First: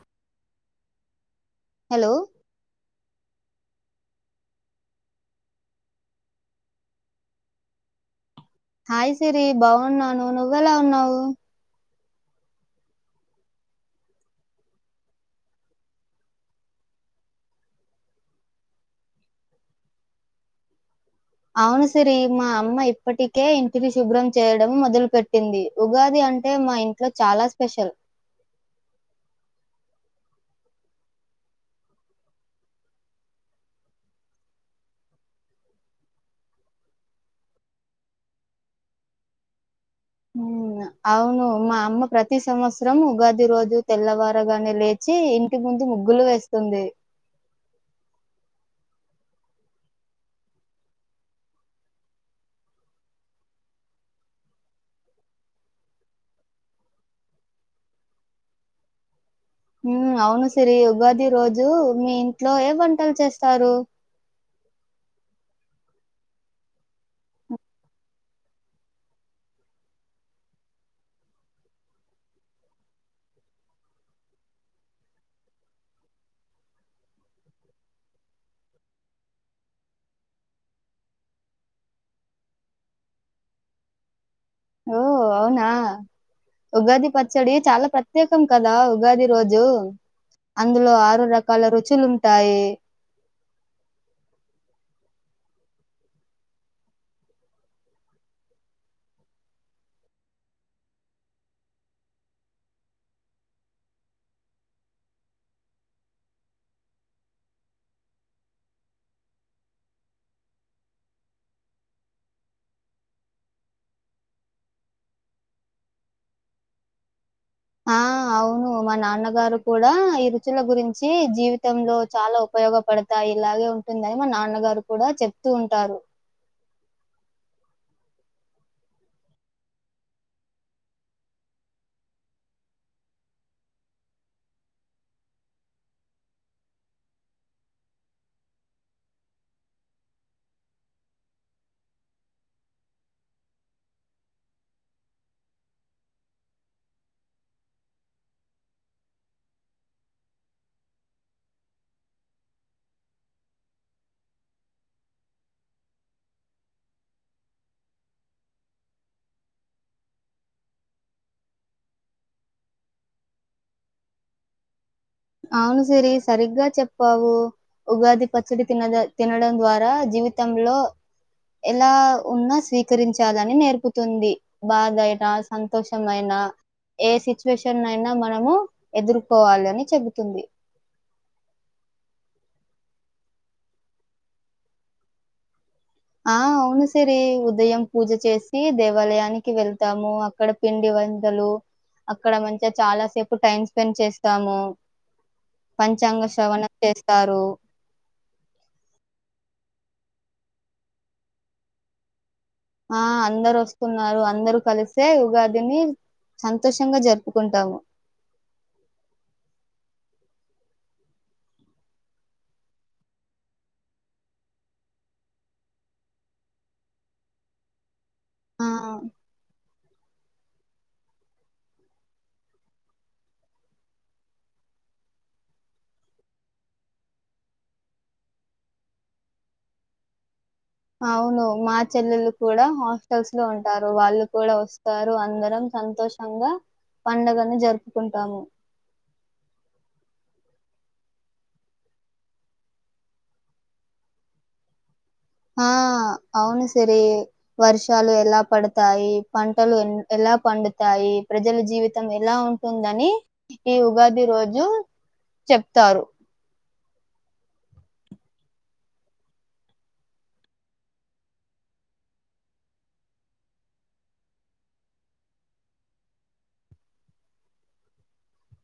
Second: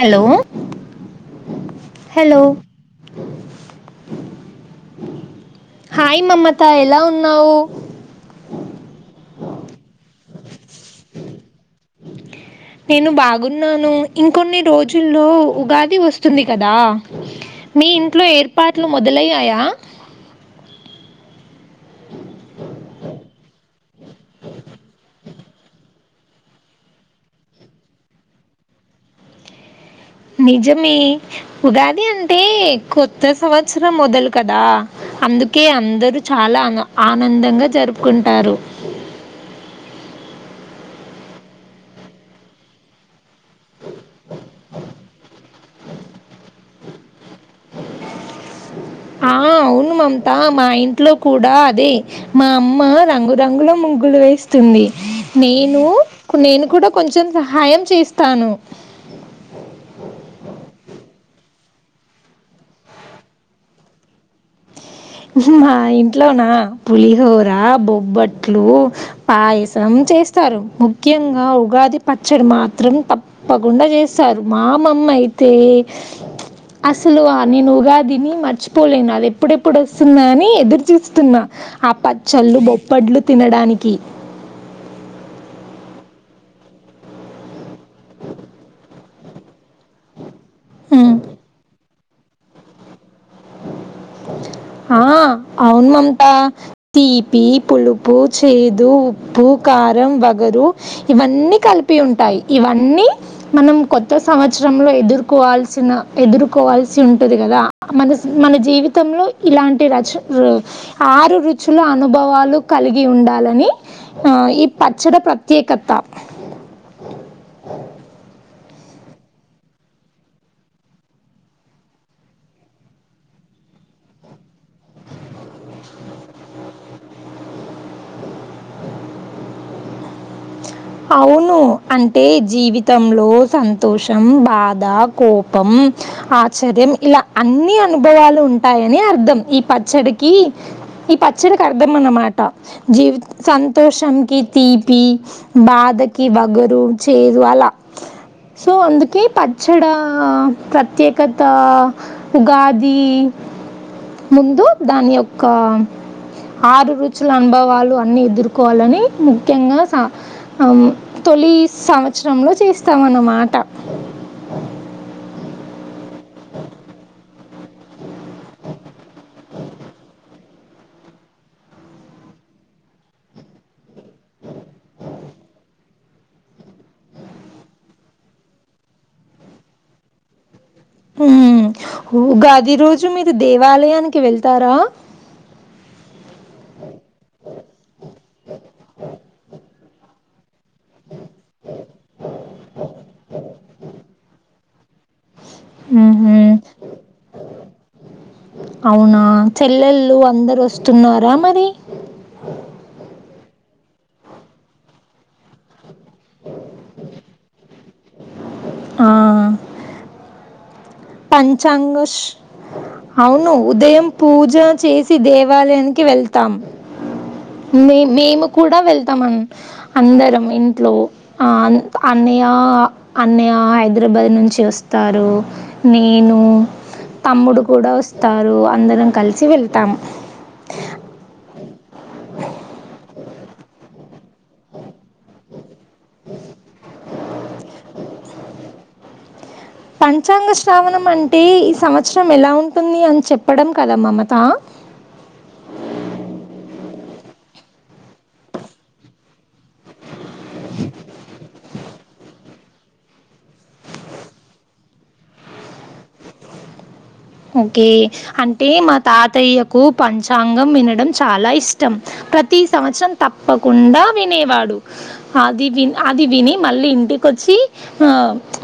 Hello hello hello hi Mamata ఎలా ఉన్నావ్? Hi Siri బాగున్నాను నువ్ వ్వె ఎలా ఉన్నావు నేను బాగున్నాను ఇంకొన్ని రోజుల్లో ఉగాది వస్తుంది కదా, మీ ఇంట్లో ఏర్పాట్లు మొదలయ్యాయా. అవును సిరి మా అమ్మ ఇప్పటికే ఇంటిని శుభ్రం చేయడం మొదలు పెట్ పెట్టింది ఉగాది అంటే మా ఇంట్లో చాలా స్పెషల్ నిజమే ఉగాది అంటే కొత్త సంవత్సరం మొదలు కదా అందుకే అందరు చాలా ఆనం ఆనందంగా జరుపుకుంటారు ఉమ్, అవును మా అమ్మ ప్రతి సంవత్సరం ఉగాది ది రోజు తెల్లవారగానే లేచి ఇంటి ముందు ముగ్గులు వేస్తుంది ఆ అవును మమత మా ఇంట్లో కూడా అదే మా అమ్మ రంగురంగుల ముగ్గులు వేస్తుంది నేనూ నేను కూడా కొంచెం సహాయం చేస్తాను ఉ అవును సిరి ఉగాది రోజు మీ ఇంట్లో ఏ వంటలు చేస్తారు మా ఇంట్లోనా పులిహోర బొబ్బట్లు పాయసం చేస్తారు ముఖ్యంగా ఉగాది పచ్చడి మాత్రం తప్పకుండా చేస్తారు మా అమమ్మ అయితే అసలు నేను ఉగాదిని మర్చిపోలేను అది ఎప్పుడప్ప్ ఎప్పుడొస్తుంద అని ఎదురు చూస్తున్నా ఆ పచ్చళ్ళు బొప్పట్లు తినడానికి ఓ అవునా ఉగాది పచ్చడి చాలా ప్రత్యేకం కదా ఉగాది రోజు అందులో ఉమ్. ఆరు రకాల రుచులు ఉంటాయి హ అవును మమత తీపి పులుపు చేదు ఉప్పు కారం వగరు ఇవన్నీ కలిపి ఉంటాయి ఇవన్నీ మనం కొత్త సంవత్సరంలో ఎదుర్కోవాల్సిన ఎదుర్కోవాల్సి ఉంటుంది కదా మనక్ మన జీవిత తంలో ఇలాంటి రచ ఆరు రుచుల అనుభవాలు కలిగి ఉండాలని ఆ ఈ పచ్చడి ప్రత్యేకత ఆ అవును మా నాన్నగారు కూడా ఈ రుచుల గురించి జీవితంలో చాలా ఉపయోగపడతాయి ఇలాగే ఉంటుందని మా నాన్నగారు కూడా చెప్తూ ఉంటారు అవును అంటే జీవితంలో సంతోషం బాధ కోపం ఆశ్చర్యం ఇలా అన్ని అనుభవాలు ఉంటాయని అర్థం ఈ పచ్చడికి ఈ పచ్చడికి అర్థం అన్నమాట జీవి సంతోషంకి తీపి బాధకి బగరు చేరు అలా సో అందుకే పచ్చడి ప్రత్యేకత ఉగాది ముందు దాని యొక్క ఆరు రుచుల అనుభవాలు అన్నీ ఎదుర్కోవాలని ముఖ్యంగా సా ఆ తొలి సంవత్సరంలో చేస్తాం అన్నమాట అవును సిరి సరిగ్గా చెప్పావు ఉగాది పచ్చడి తిన తినడం ద్వారా జీవిత తంలో ఎలా ఉన్నా స్వీకరించాలని నేర్పుతుంది బాధయినా సంతోషమ అయినా ఏ సిచ్యువేషన్ అయినా మనము ఎదుర్కోవాలి అని చెబ తుంది మ్... ఉగాది రోజు మీరు దేవాలయానికి వెళ్తారా ఆ అవును సిరీ ఉదయం పూజ చేసి దేవాలయానికి వెళ్ తాము అక్కడ పిండి వంటలు అక్కడ మంచిగా చాలా సేపు టైమ్ స్పెండ్ చేస్తాము పంచాంగ శ్రవణం చేస్తారు ల్లు అందరు వస్తున్నారా మరి ఆ అందరు వస్తున్నారు అందరూ కలిసే ఉగాదిని సంతోషంగా జరుపుకుంటాము అ... పంచాంగ ష్ అవును ఉదయం పూజ చేసి దేవాలయానికి వెళ్తాం మే మేము ఆ కూడా వెళ్తామన్ అందరం ఇంట్లో ఆ అన్యా అన్నయ హైదరాబాద్ నుంచి వస్తారు నేను తమ్ముడు కూడా వస్తారు అందరం కలిసి వెళ్తాము అవును మా చెల్లెలు కూడా హాస్టల్స్ లో ఉంటారు వాళ్ళు కూడా వస్తారు అందరం సంతోషంగా పండగని జరుపుకుంటాము పంచాంగ శ్రావణం అంటే ఈ సంవత్సరం ఎలా ఉంటుంది అని చెప్పడం కదా మమత ఆ అవును సిరి వర్షాలు ఎలా పడతాయి పం టలు ఎలా పండుతాయి ప్ర జల జీవితం ఎలా ఉంటుందని ఈ ఉగాది రోజు చెప్తారు. ఓకే అంటే మా తాతయ్యకు పంచాంగం వినడం చాలా ఇష్టం. ప్రతి సంవత్సరం తప్పకుండా వినేవాడు అది ది అది విని మళ్ళీ ఇంటికొచ్చి ఆ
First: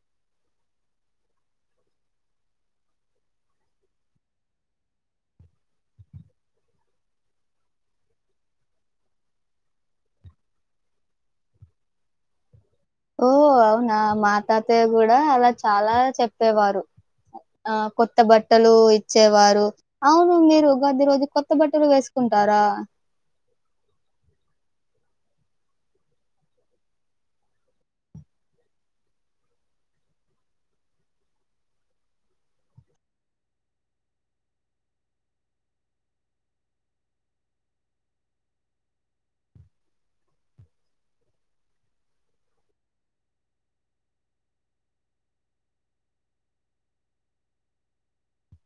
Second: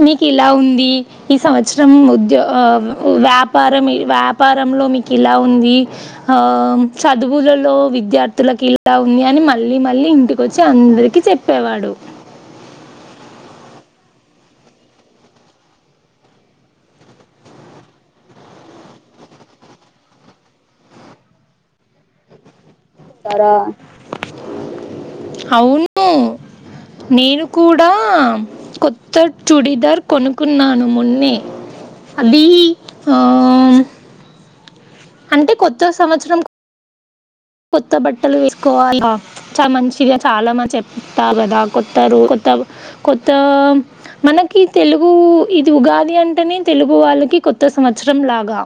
మీకు ఇలా ఉంది. ఈ సంవత్సరం ఉద్య వ్యా పారం వ్యాపారంలో మీకు ఇలా ఉంది పారం వ్యాపారం లో మీకు ఇలా ఉంది చదువులలో విద్యార్థులలకు ఇలా ఉంది. అని మళ్ళీ మళ్ళీ ఇంటికి వచ్చి అందరికీ చెప్పేవాడు. ఓ అవునా మా తాతయ్య కూడా అలా చాలా చెప్పేవారు, ఆ కొత్త బట్టలు ఇచ్చేవారు. అవును మీరు ఉగాది రోజు కొత్త బట్టలు వేసుకుంటారా. అవును నేను కూడా కొత్త చూడిదార్ కొనుకున్నాను మొన్నే అది ఆ అంటే కొత్త సంవత్సరం కొత్త బట్టలు వేసుకోవాల చ మంచిగా చాలా మంది చెప్తారు కదా, కొత్త రు కొత్త కొత్త మనకి తెలుగు ఇది ఉగాది అంటేనే తెలుగు వాళ్ళకి కొత్త సంవత్సరం లాగా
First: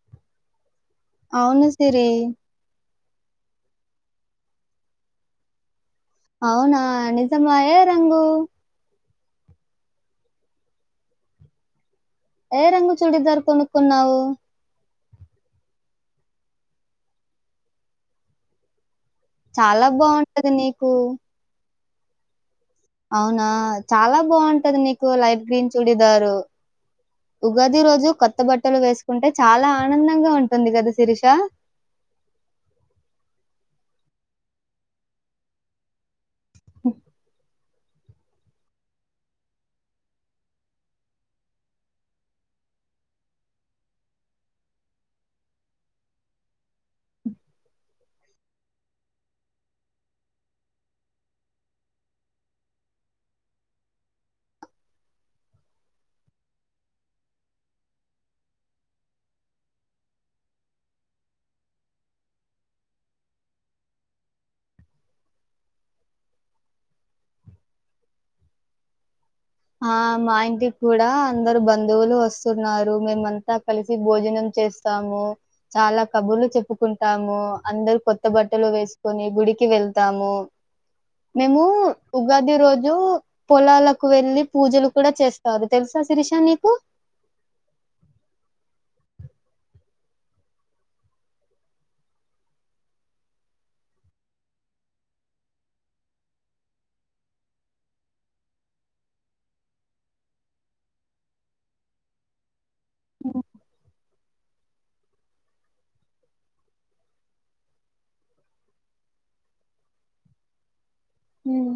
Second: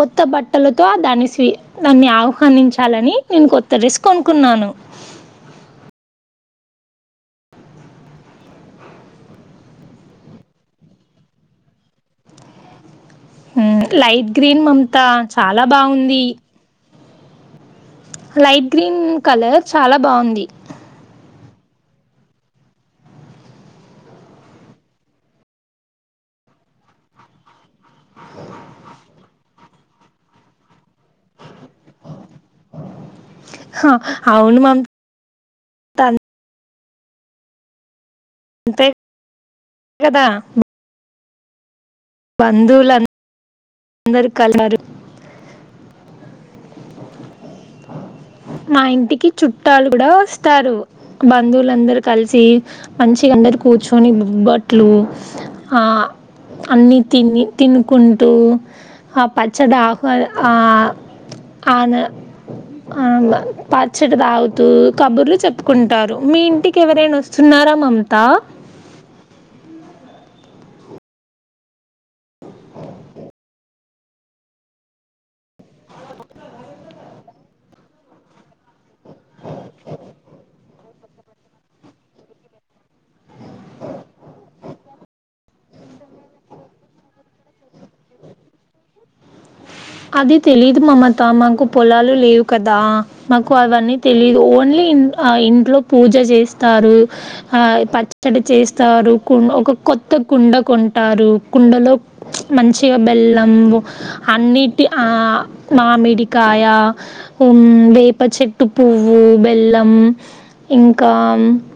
కొత్త బట్టలు, తో ఆ దాన్ని స్వి అవును దాన్ని సిరి ఆహ్ చాలని నేను కొత్త డ్రెస్ కొనుకున్నాను అవునా నిజమా ఏ రంగు ఏ రంగు చుడిదార్ కొనుకున్నావు త చాలా బాగుంది లైట్ గ్రీన్ కలర్ చాలా బాగుంది బాగుంటది నీకు అవునా చాలా బాగుంటది నీకు లైఫ్ గ్రీన్ చూడిదారు ఉగాది రోజు కొత్త బట్టలు వేసుకుంటే చాలా ఆనందంగా ఉంటుంది కదా సిరిషా హ, అవును త తే కదా బందులన్ అందరు కల్ స్తారు మా ఇంటికి చుట్టాలు కూడా వస్తారు బంధువులందరు కలిసి మంచిగా అందరు కూర్చొని బుబ్బట్లు ఆ అన్ని తిని తినుకుంటూ ఆ పచ్చడి ఆహ్వా ఆ ఆన అ పచ్చడి తాగుతూ కబుర్లు చెప్పుకుంటారు మీ ఇంటికి ఎవరైనా వస్తున్నారా మమత ఆ మా ఇంటికి కూడా అందరు బంధువులు వస్తున్నారు మేమంతా కలిసి భోజనం చేస్తాము చాలా కబుర్లు చెప్పుకుంటాము అందరు కొత్త బట్టలు వేసుకొని గుడికి వెళ్తాము మేము ఉగాది రోజు పొలాలకు వెళ్ళి పూజలు కూడా చేస్తారు తెలుస శిరీష నీకు అది తెలీదు మమత మాకు పొలాలు లేవు కదా మాకు అవన్నీ తెలీదు ఓన్లీ ఆ ఇంట్లో పూజ చేస్తారు ఆ పచ్చడి చేస్తారు కు ఒక కొత్త కుండ కొంటారు కుండలో మంచిగా బెల్లం అన్ని మామిడికాయ వేప చెట్టు పువ్వు బెల్లం ఇం కా హ్మ్.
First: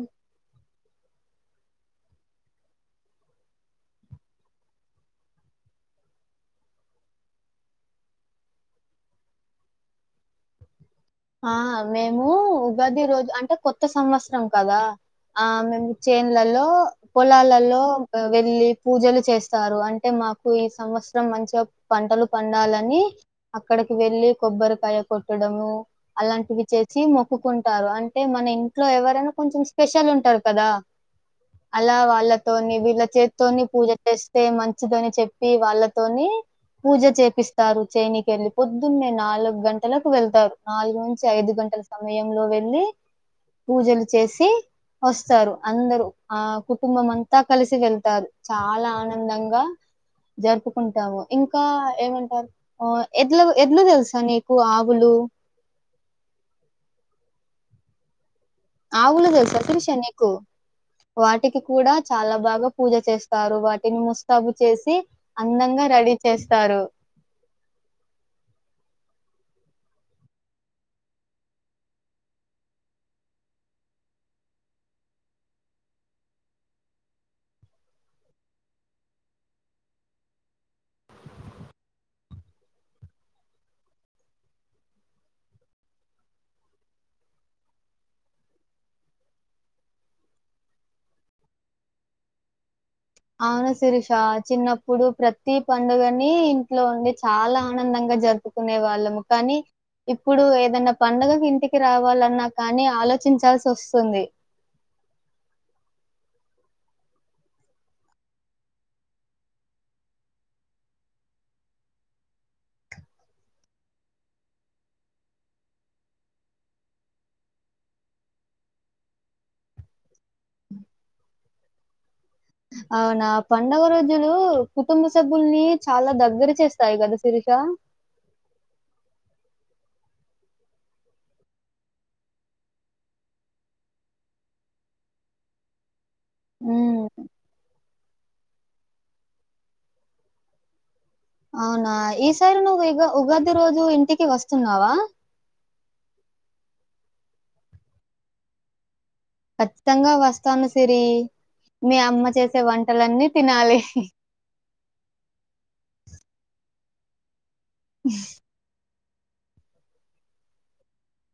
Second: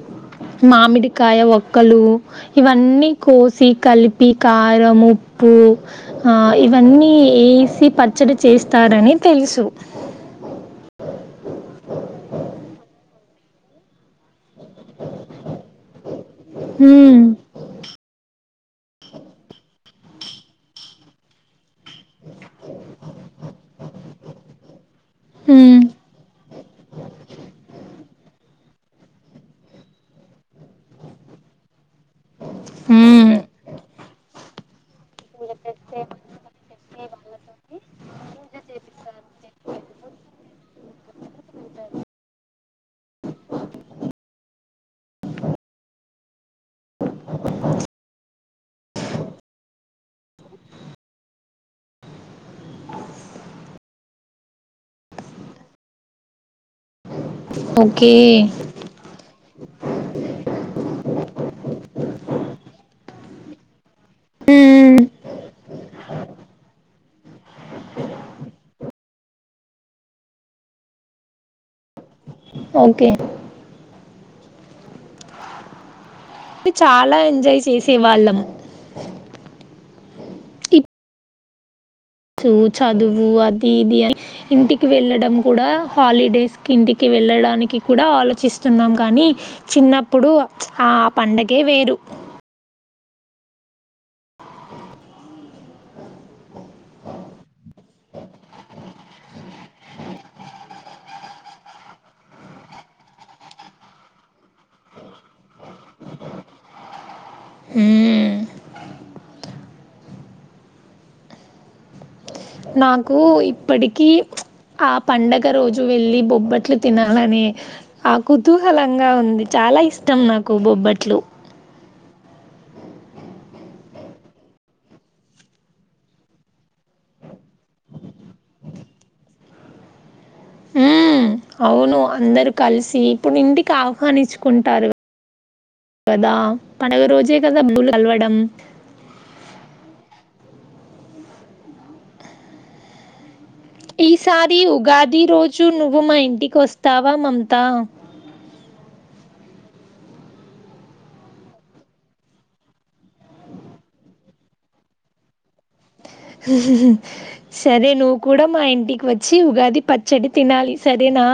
మామిడికాయ ఒక్కలు ఇవన్నీ కోసి కలిపి కారం ఉప్పు ఇవన్నీ ఎసి పచ్చడి చేస్తారని తెలుసు ఆ మేము ఉగాది రోజు అంటే కొత్త సంవత్సరం కదా ఆ మేము చేన్లలో హ్మ్ పొలాలలో వెళ్ళి పూజలు చేస్తారు అంటే మాకు ఈ సంవత్సరం మంచిగ పంటలు పండాలని అక్కడికి వెళ్ళలి కొబ్బరికాయ కొట్టడము హ్మ్ అలాంటివి చేసి మొక్కుకుంటారు అంటే మన ఇంట్లో ఎవరైనా కొంచెం స్పెషల్ ఉంటారు కదా అలా వాళ్ళతోని వీళ్ళ హ్మ్ చేతితోని పూజ చేస్ మంచి వచ్చితోని చెప్పి వాళ్ళతోని పూజ చేపిస్తారు చేనికి వెళ్ళి పొద్దున్నే నాలుగు గంటలకు వెళ్తారు నాలుగు నుంచి ఐదు గంటల సమయంలో వెళ్ళి పూజలు చేసి వస్తారు అందరూ ఆ కుటుంబం అంతా కలిసి వెళ్తారు చాలా ఆనందంగా జరుపుకుంటాము ఇంకా ఏమంటారు ఎడ్ల ఎడ్లు తెలుసా నీకు ఆవులు ఓకే ఆవులు తెలుసా త్రిష నీకు వాటికి కూడా చాలా బాగా పూజ చేస్తారు వా ని ముస్తాబు చేసి హ్మ్ అందంగా రెడీ చేస్తారు ఓకే చాలా ఎంజాయ్ చేసే వాళ్ళము సు చదువు అది ఇది అని ఇంటికి వెళ్ళడం కూడా హాలిడేస్ కి ఇంటికి వెళ్ళడానికి కూడా ఆలోచిస్తున్నాం కానీ చిన్నప్పుడు ఆ పండగే వేరు అవును శిరష చిన్నప్పుడు ప్రతి పండుగని ఇంట్లో ఉండి చాలా ఆనందంగా జరుపుకునే వాళ్ళము కానీ ఇప్పుడు ఏదనా పండుగకు ఇంటికి రావాలన్నా కానీ ఆలోచించాల్సి వస్తుంది హు నాకు ఇప్పటికి ఆ పండగ రోజు వెళ్లి బొబ్బట్లు తినాలనే ఆ కుతూహలంగా ఉంది చాలా ఇష్టం నాకు బొబ్బట్లు అవునా పండుగ రోజులు కుటుంబ సభ్యుల్ని చాలా దగ్గర చేస్తాయి కదా శిరీష ఉ అవును అందరూ కలిసి ఇప్పుడు ఇంటికి ఆహ్వానించుకుంటారు కదా ఉమ్, పండగ రోజే కదా [unintelligible] కలవడం అవునా ఈసారి నువ్వు ఈ ఉగాద్ ఈసారి ఉగాది రోజు నువ్వు మా ఇంటికి కోస్తావా మమత ఖచ్చితంగా వస్తాను సిరి మీ అమ్మ చేసే వంటలన్నీ తినాలి హుహు సరే నువ్వు కూడా మా ఇంటికి వ పచ్చి ఉగాది పచ్చడి తినాలి సరేనా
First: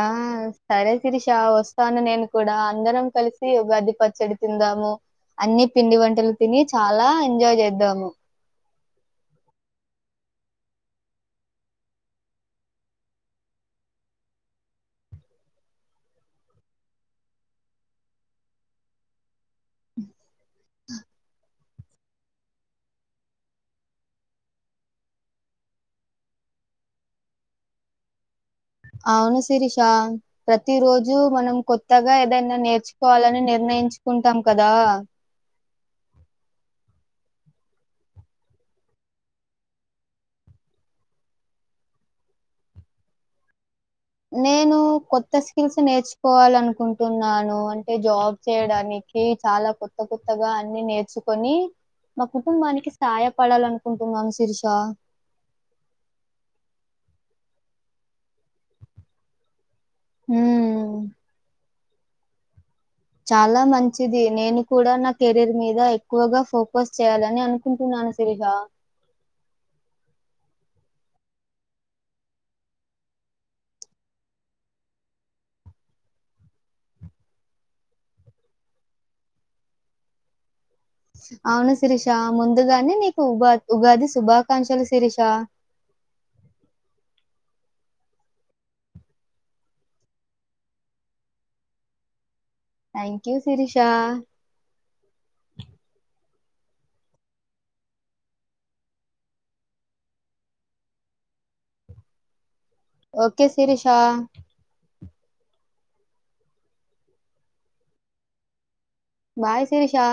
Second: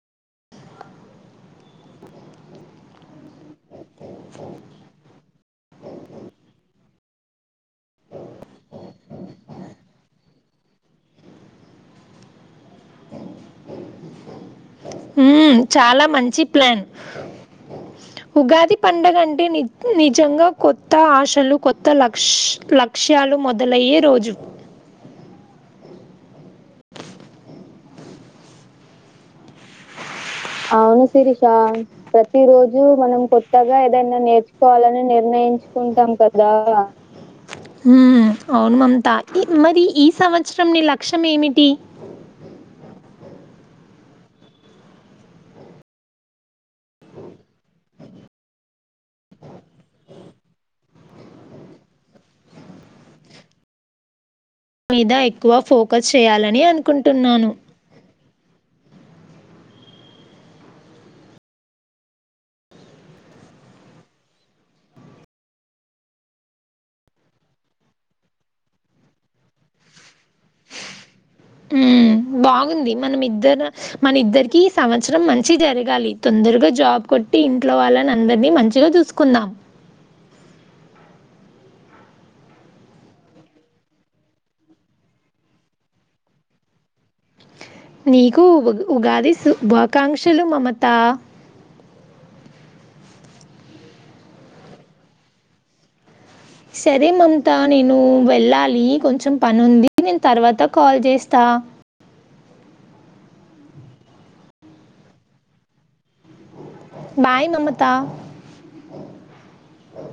ఆ సరే త్రిష వస్తాను నేను కూడా అందరం కలిసి ఉగాది పచ్చడి తిందాము అన్ని పిండి వంటలు తిని చాలా ఎంజాయ్ చేద్దాము హ చాలా మంచి ప్లాన్ ఉగాది పండగ అంటే నే నిజంగా కొత్త ఆశలు కొత్త లక్ష లక్ష్యాలు మొదలయ్యే రోజు అవును శిరీష ప్రతి అవును రోజు శిరిష మనం కొత్తగా ప్రతి ఏదైనా రోజు మనం నేర్చుకోవాలని కొత్తగా ఏదైనా నిర్ణయించుకుంటాం కదా. నేర్చుకోవాలని నిర్ణయిం యూ అవును మమంతా మరి ఈ సంవత్సరం నీ లక్ష్యం ఏమిటి నేను కొత్త స్కిల్స్ నేర్చుకోవాల అనుకుంటున్నాను అంటే జాబ్ చేయడానికి చాలా కొత్త కొత్తగా అన్ని నేర్చుకొని మా కుటుంబానికి సాయపడాలనుకుంటున్నాను శిరీష. మీద ఎక్కువ ఫోకస్ చేయాలని అనుకుంటున్నాను యూ చాలా మంచిది నేను కూడా నా కెరీర్ మీద ఎక్కువగా ఫోకస్ చేయాలని అనుకుంటున్నాను శిరీష ఉ బాగుంది మనం ఇద్దరు మన ఇద్దరికి సంవత్సరం మంచి జరగాలి తొందరగా జాబ్ కొట్టి ఇంట్లో వాళ్ళని అందరినీ మంచిగా చూసుకుందాం అవును శిరీష ముందుగానే నీకు ఉగా ఉగాది శుభాకాంక్షలు శిరీష నీకు ఉ ఉగాది శుభాకాంక్షలు మమత థ్యాంక్ యూ శిరిషా సరే మమత నేను వెళ్ళాలి కొంచెం పనింది నేను తర్వాత కాల్ చేస్తా okay Sirisha bye Mamata. Bye Sirisha.